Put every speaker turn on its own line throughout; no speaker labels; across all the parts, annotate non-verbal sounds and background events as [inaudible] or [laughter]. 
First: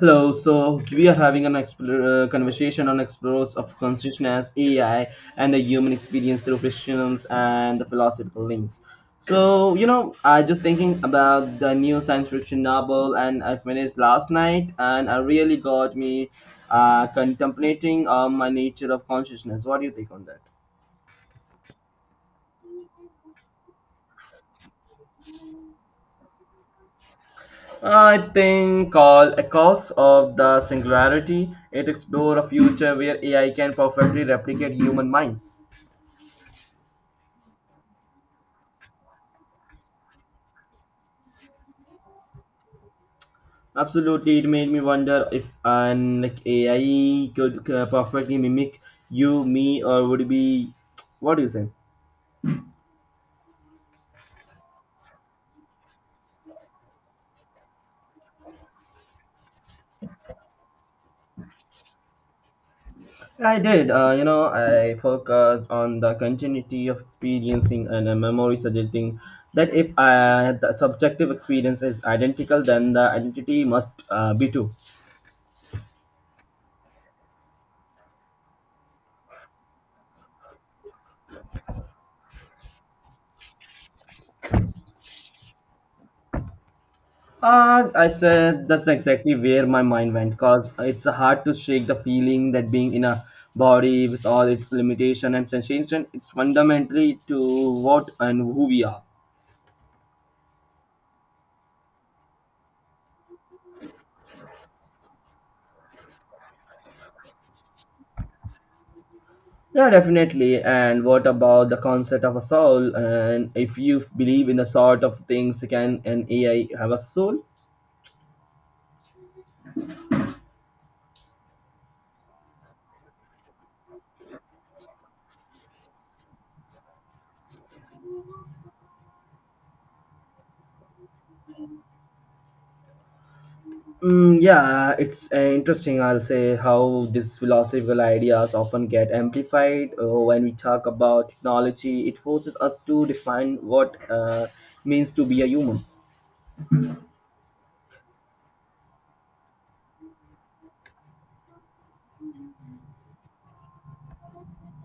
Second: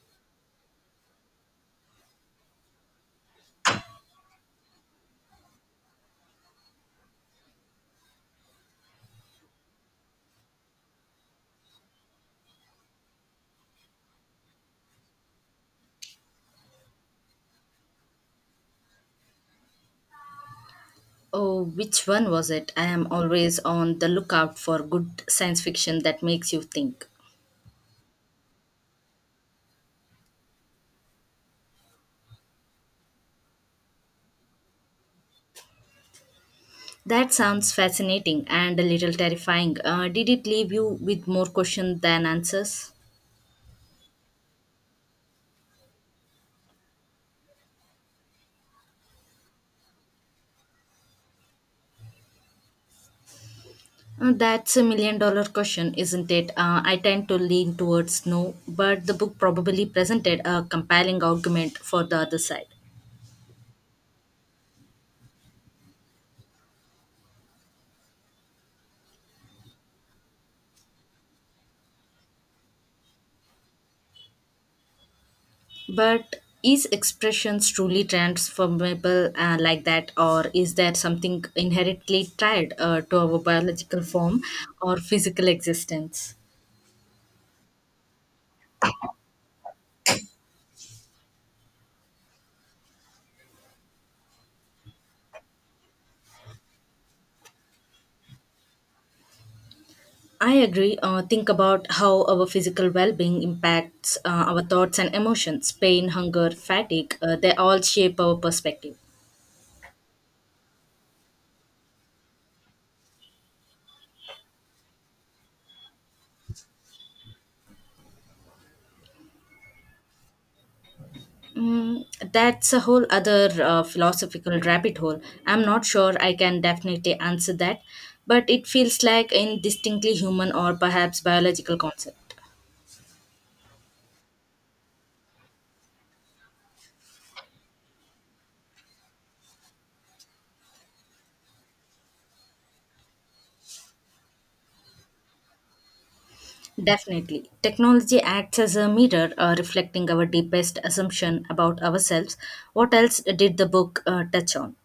Hello, so we are having an conversation on explorers of consciousness, AI, and the human experience through fictions and the philosophical links. So, I just thinking about the new science fiction novel and I finished last night and I really got me contemplating on my nature of consciousness. What do you think on that?
Oh, which one was it? I am always on the lookout for good science fiction that makes you think.
I think called Echoes of the Singularity. It explores a future where AI can perfectly replicate human minds.
That sounds fascinating and a little terrifying. Did it leave you with more questions than answers?
Absolutely, it made me wonder if an like AI could perfectly mimic you, me, or would it be what do you say?
That's $1 million question, isn't it? I tend to lean towards no, but the book probably presented a compelling argument for the other side.
I did. I focused on the continuity of experiencing and a memory, suggesting that if the subjective experience is identical, then the identity must be too.
But is expressions truly transformable like that, or is there something inherently tied to our biological form or physical existence?
I said that's exactly where my mind went because it's hard to shake the feeling that being in a body with all its limitation and sensation, it's fundamentally to what and who we are.
I agree. Think about how our physical well-being impacts our thoughts and emotions. Pain, hunger, fatigue—they all shape our perspective.
Yeah, definitely. And what about the concept of a soul? And if you believe in the sort of things, can an AI have a soul?
Mm, that's a whole other philosophical rabbit hole. I'm not sure I can definitely answer that, but it feels like a distinctly human or perhaps biological concept.
Mm, yeah, it's interesting. I'll say how these philosophical ideas often get amplified when we talk about technology. It forces us to define what means to be a human.
Definitely. Technology acts as a mirror reflecting our deepest assumption about ourselves. What else did the book touch on?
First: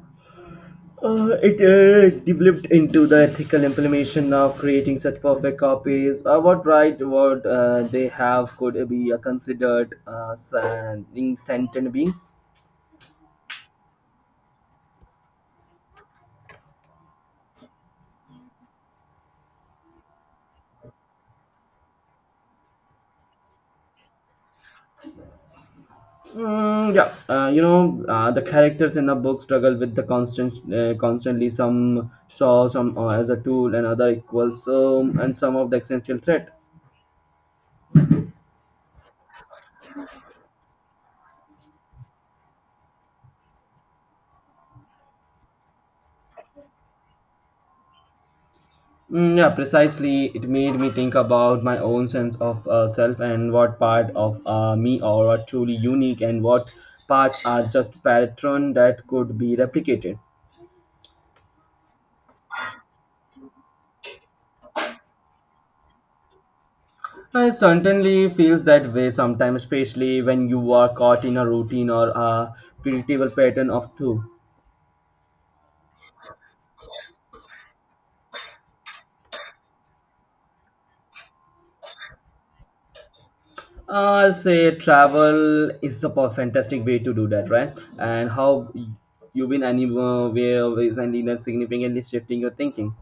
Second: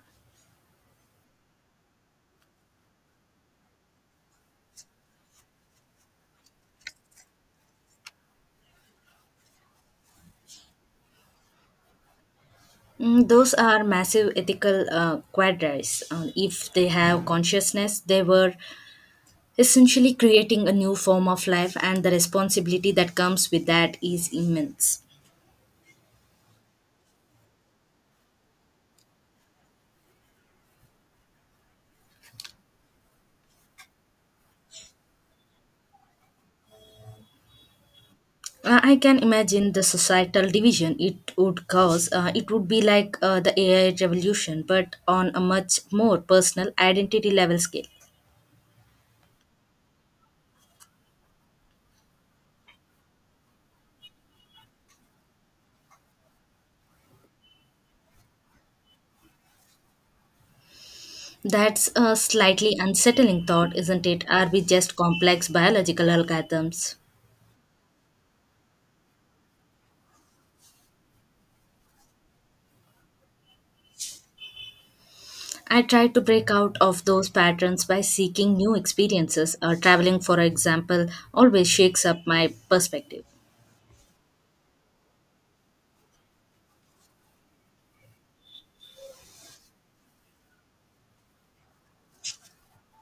It developed into the ethical implementation of creating such perfect copies. What right, what they have could be considered sentient beings.
Mm, those are massive ethical quandaries. If they have consciousness, they were essentially creating a new form of life, and the responsibility that comes with that is immense.
Mm, yeah, the characters in the book struggle with the constantly some saw some as a tool and other equals and some of the existential threat.
I can imagine the societal division it would cause. It would be like the AI revolution, but on a much more personal identity level scale.
Mm, yeah, precisely. It made me think about my own sense of self and what part of me are truly unique and what parts are just pattern that could be replicated.
That's a slightly unsettling thought, isn't it? Are we just complex biological algorithms?
I certainly feels that way sometimes, especially when you are caught in a routine or a predictable pattern of two.
I try to break out of those patterns by seeking new experiences. Traveling, for example, always shakes up my perspective.
I'll say travel is a fantastic way to do that, right? And how you've been anywhere recently that significantly shifting your thinking.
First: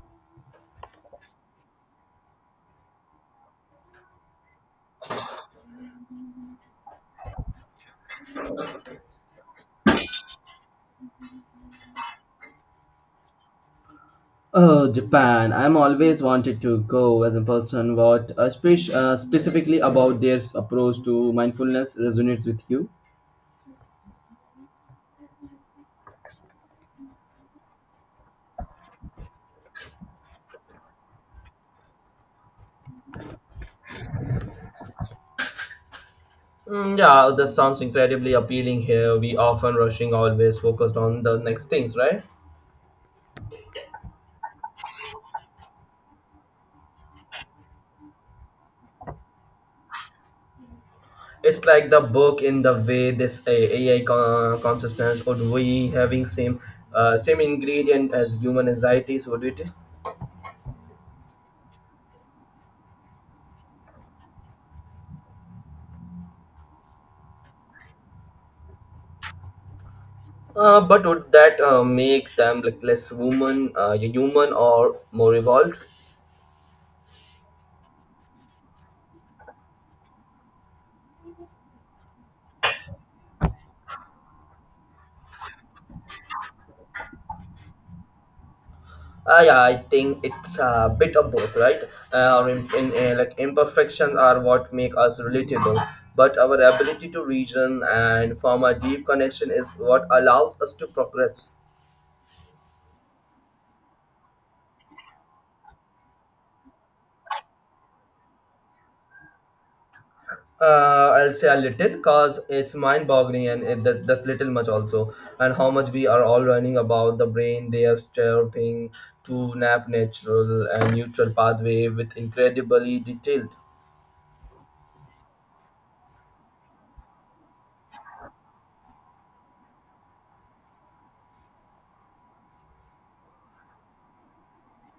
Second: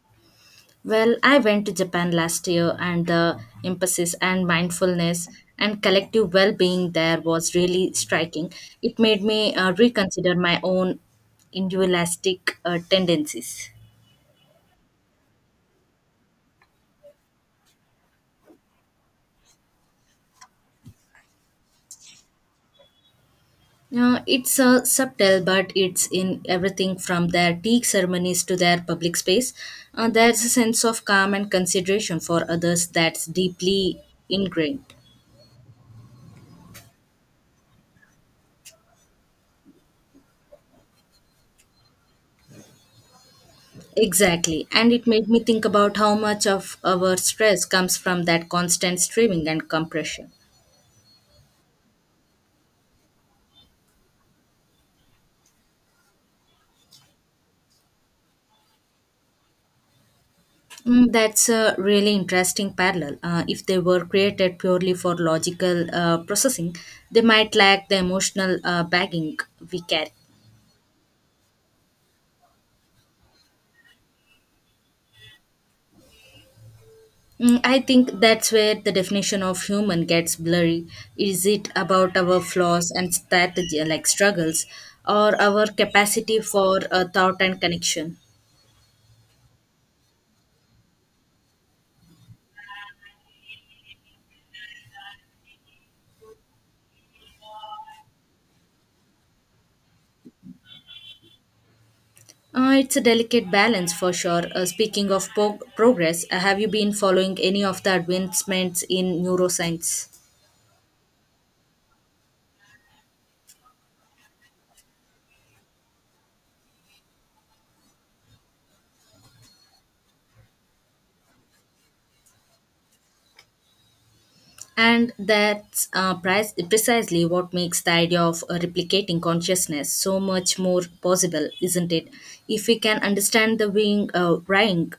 Well, I went to Japan last year, and the emphasis and mindfulness and collective well being there was really striking. It made me reconsider my own individualistic tendencies.
Oh, Japan! I'm always wanted to go as a person. What specifically about their approach to mindfulness resonates with you?
It's subtle, but it's in everything from their tea ceremonies to their public space. There's a sense of calm and consideration for others that's deeply ingrained.
Mm, yeah, this sounds incredibly appealing here. We often rushing, always focused on the next things, right?
Exactly. And it made me think about how much of our stress comes from that constant streaming and compression.
It's like the book in the way this AI consciousness would we having same same ingredient as human anxieties would it?
Mm, that's a really interesting parallel. If they were created purely for logical processing, they might lack the emotional bagging we carry.
But would that make them like less human or more evolved?
Mm, I think that's where the definition of human gets blurry. Is it about our flaws and strategy, like struggles, or our capacity for thought and connection?
Yeah, I think it's a bit of both, right? Like imperfections are what make us relatable, but our ability to reason and form a deep connection is what allows us to progress.
It's a delicate balance for sure. Speaking of progress, have you been following any of the advancements in neuroscience?
I'll say a little cause it's mind boggling and that's little much also and how much we are all running about the brain they are stepping to nap natural and neutral pathway with incredibly detailed
And that's precisely what makes the idea of replicating consciousness so much more possible, isn't it? If we can understand the wing, ring,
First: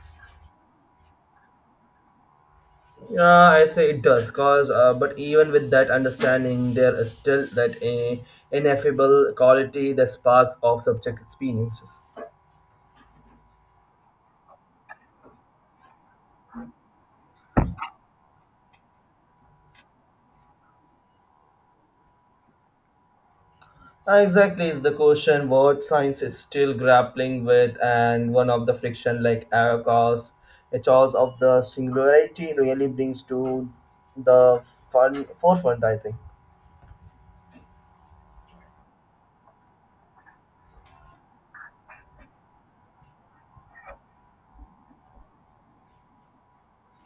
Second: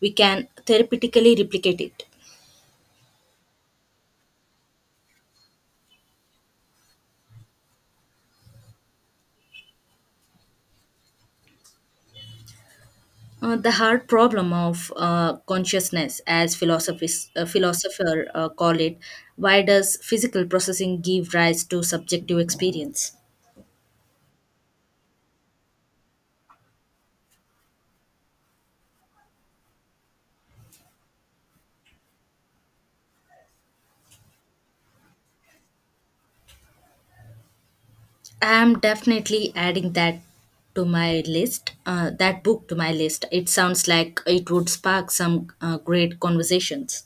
we can therapeutically replicate it.
yeah I say it does cause but even with that understanding there is still that ineffable quality that sparks of subject experiences.
The hard problem of consciousness, as philosophers philosopher call it, why does physical processing give rise to subjective experience?
Exactly is the question what science is still grappling with and one of the friction like error cause a cause of the singularity really brings to the fun forefront I think.
I am definitely adding that to my list. That book to my list. It sounds like it would spark some great conversations.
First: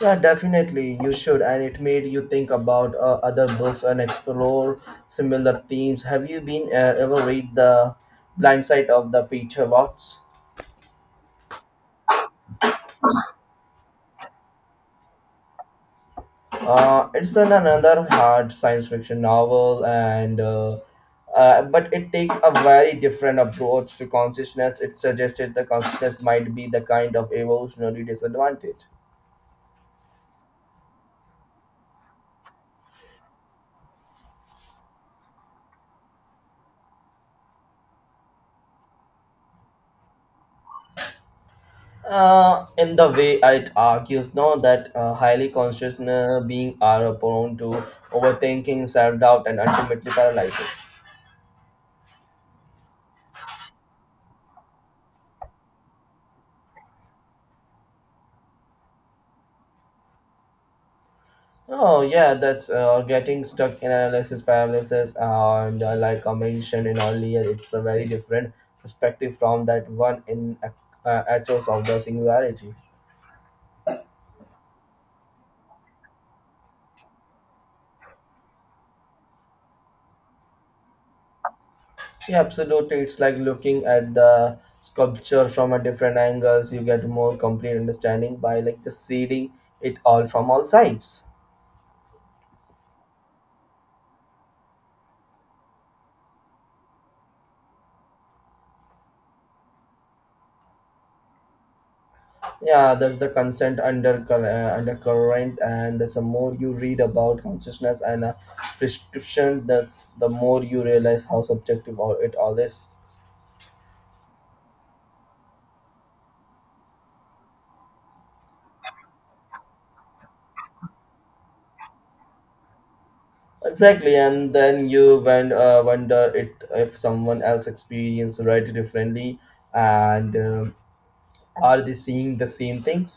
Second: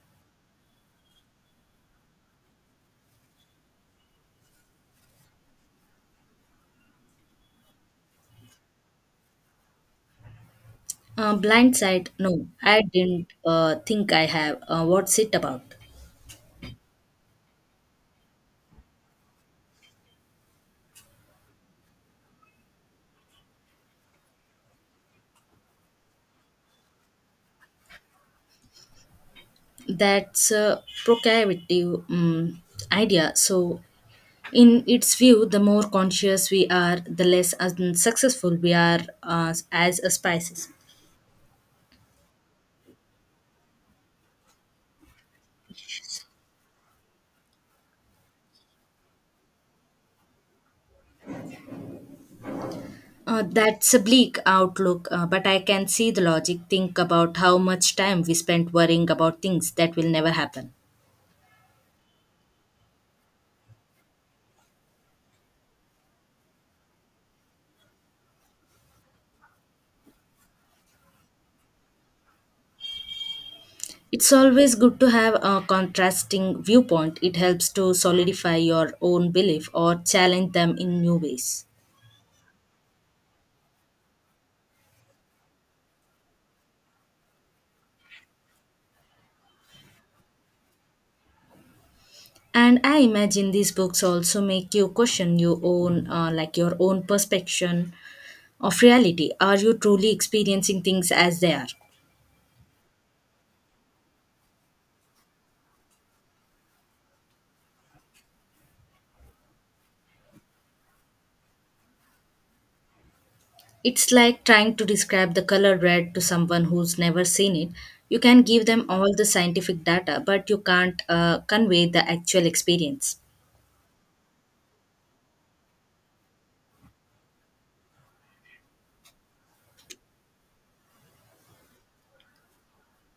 Yeah, definitely you should, and it made you think about other books and explore similar themes. Have you been ever read the Blind Side of the Peter Watts?
Blindside, no, I didn't think I have. What's it about?
It's an another hard science fiction novel, and but it takes a very different approach to consciousness. It suggested the consciousness might be the kind of evolutionary disadvantage.
That's a provocative idea. So in its view, the more conscious we are, the less unsuccessful we are as a species.
In the way it argues, now that highly conscious being are prone to overthinking, self doubt, and ultimately paralysis.
That's a bleak outlook, but I can see the logic. Think about how much time we spend worrying about things that will never happen.
Oh yeah, that's getting stuck in analysis paralysis, and like I mentioned in earlier, it's a very different perspective from that one in Echoes of the Singularity.
It's always good to have a contrasting viewpoint. It helps to solidify your own belief or challenge them in new ways.
Yeah, absolutely. It's like looking at the sculpture from a different angles. You get more complete understanding by like just seeing it all from all sides.
And I imagine these books also make you question your own, your own perspective of reality? Are you truly experiencing things as they are?
Yeah, that's the consent under undercurrent, and that's the more you read about consciousness and prescription, that's the more you realize how subjective all it all is.
It's like trying to describe the color red to someone who's never seen it. You can give them all the scientific data, but you can't convey the actual experience.
Exactly, and then you wonder it if someone else experienced right differently, and are they seeing the same things?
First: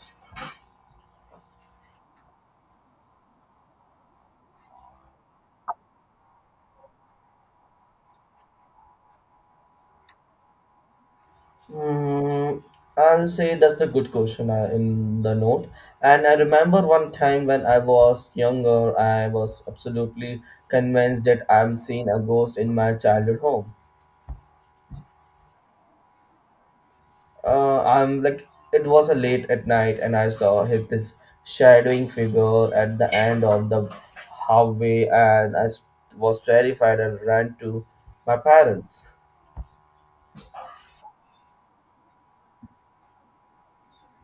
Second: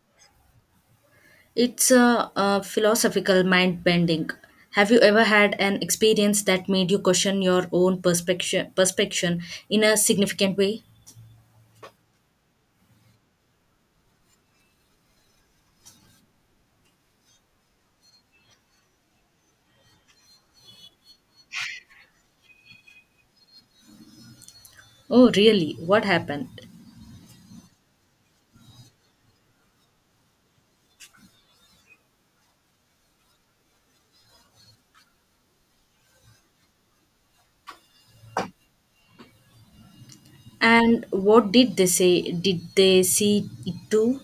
It's a philosophical mind bending. Have you ever had an experience that made you question your own perspective in a significant way?
Mm, I'll say that's a good question in the note. And I remember one time when I was younger, I was absolutely convinced that I'm seeing a ghost in my childhood home.
Oh, really? What happened?
I'm like, it was a late at night, and I saw hit this shadowing figure at the end of the hallway, and I was terrified and ran to my parents.
And what did they say? Did they see it too?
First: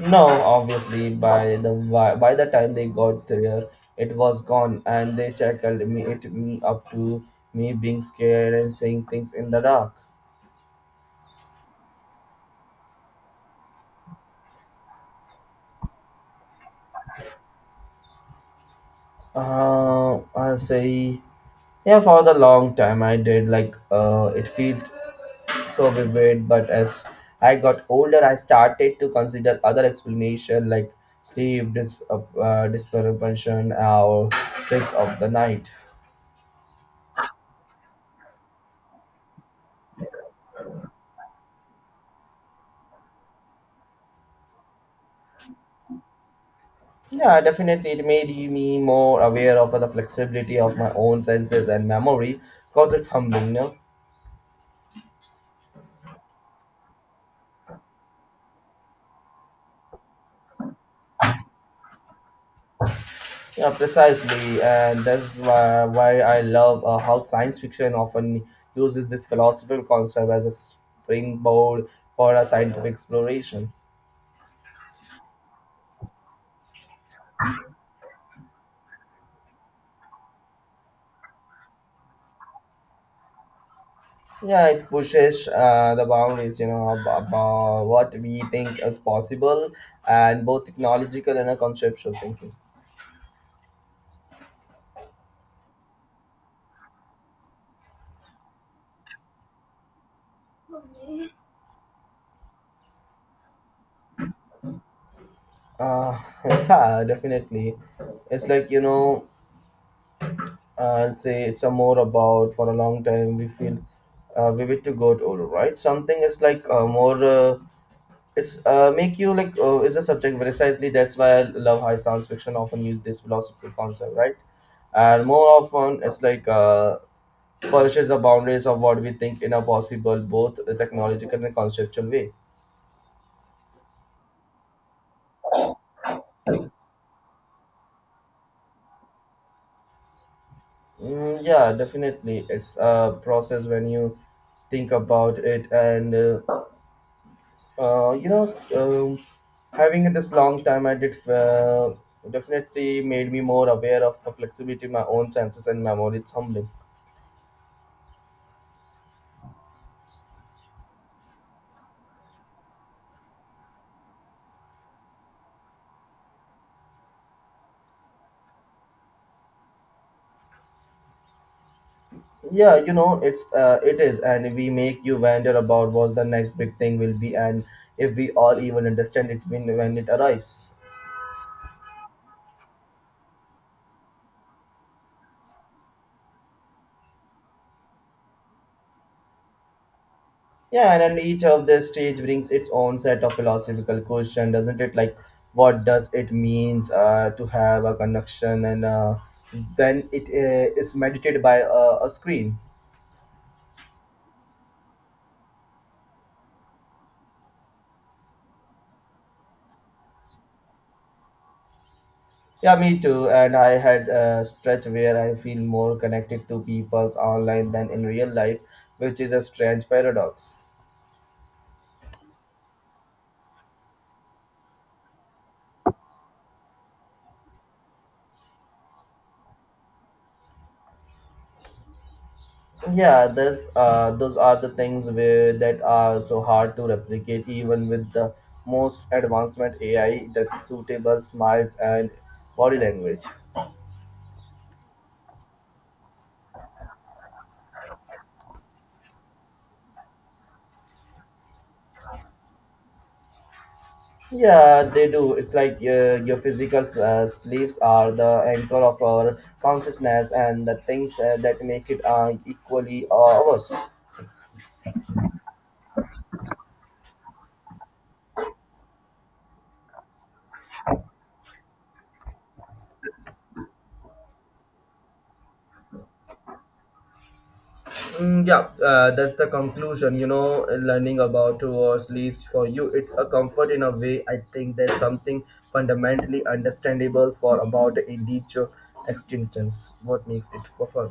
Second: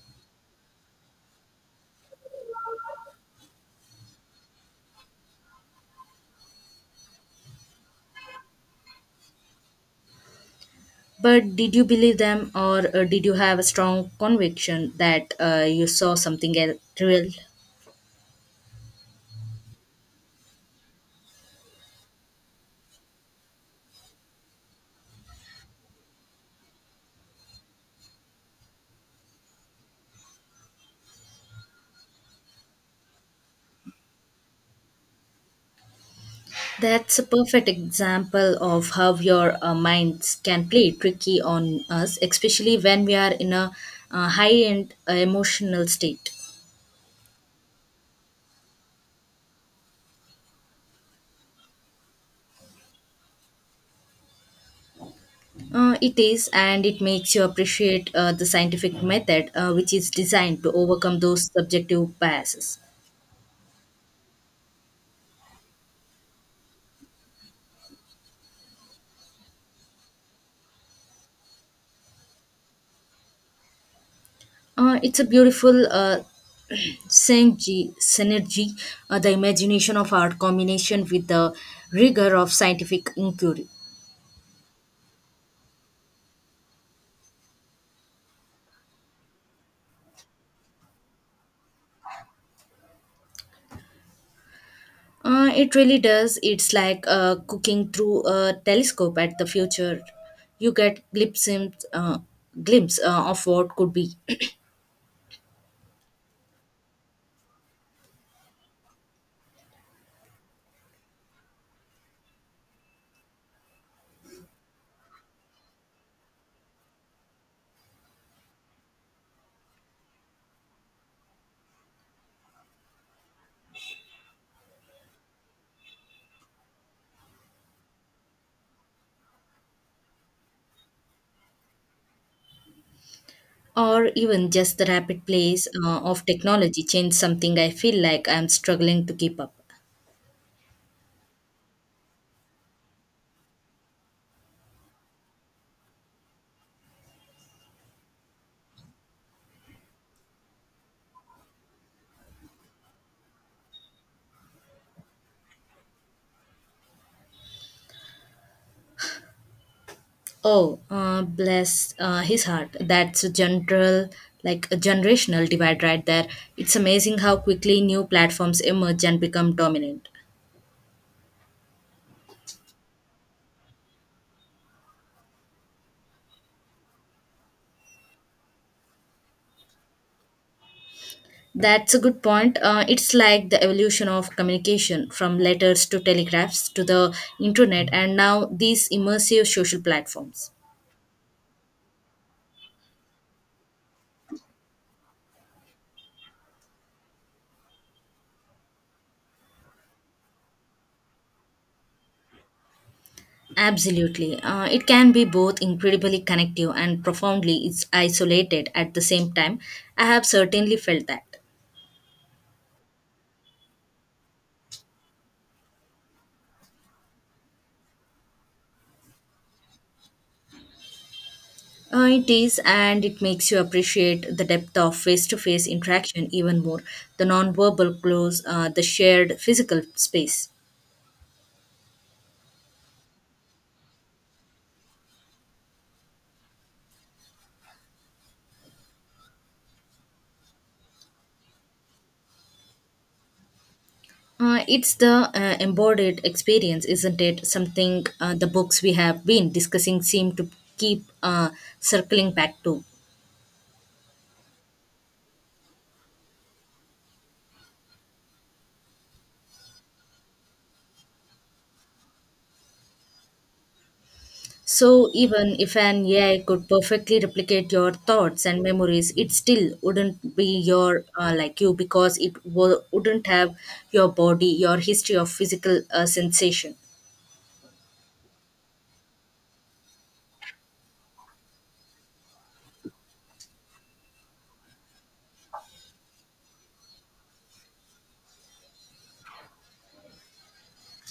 No, obviously by the time they got there, it was gone, and they shackled me it me up to me being scared and saying things in the dark.
But did you believe them, or did you have a strong conviction that you saw something real?
I'll say yeah for the long time I did like it felt so vivid, but as I got older, I started to consider other explanation like sleep, dispersion, or tricks of the night.
That's a perfect example of how your minds can play tricky on us, especially when we are in a high end emotional state.
Yeah, definitely. It made me more aware of the flexibility of my own senses and memory because it's humbling, no?
It is, and it makes you appreciate the scientific method, which is designed to overcome those subjective biases.
Yeah, precisely. And that's why I love how science fiction often uses this philosophical concept as a springboard for a scientific exploration.
It's a beautiful synergy, the imagination of art combination with the rigor of scientific inquiry.
Yeah, it pushes the boundaries, you know, about what we think is possible and both technological and conceptual thinking.
It really does. It's like cooking through a telescope at the future. You get glimpse of what could be,
Uh, [laughs] yeah, definitely. It's like, you know, I'll say it's a more about for a long time we feel vivid to go to right something is like more it's make you like is a subject precisely that's why I love high science fiction often use this philosophical concept right and more often it's like polishes the boundaries of what we think in a possible both technological and conceptual way.
or even just the rapid pace of technology change something I feel like I'm struggling to keep up.
Mm, yeah definitely it's a process when you think about it and Uh, you know, s- um, having this long time, I did definitely made me more aware of the flexibility, my own senses and memory. It's humbling.
Oh, bless his heart. That's a general, like a generational divide right there. It's amazing how quickly new platforms emerge and become dominant.
Yeah, you know, it's it is, and we make you wonder about what the next big thing will be, and if we all even understand it when it arrives.
That's a good point. It's like the evolution of communication from letters to telegraphs to the internet and now these immersive social platforms.
Yeah, and then each of the stage brings its own set of philosophical question, doesn't it? Like, what does it means to have a connection, and then it is meditated by a screen.
Absolutely. It can be both incredibly connective and profoundly it's isolated at the same time. I have certainly felt that.
Yeah, me too. And I had a stretch where I feel more connected to people's online than in real life, which is a strange paradox.
It is, and it makes you appreciate the depth of face to face interaction even more. The non-verbal clues, the shared physical space.
Yeah, this those are the things where that are so hard to replicate, even with the most advancement AI that's suitable smiles and body language.
It's the embodied experience, isn't it? Something the books we have been discussing seem to keep circling back to.
Yeah, they do. It's like your physical sleeves are the anchor of our consciousness and the things that make it equally ours.
So, even if an AI could perfectly replicate your thoughts and memories, it still wouldn't be your you, because it wouldn't have your body, your history of physical sensation.
Mm, yeah, that's the conclusion. You know, learning about towards least for you, it's a comfort in a way. I think there's something fundamentally understandable for about individual existence. What makes it for fun?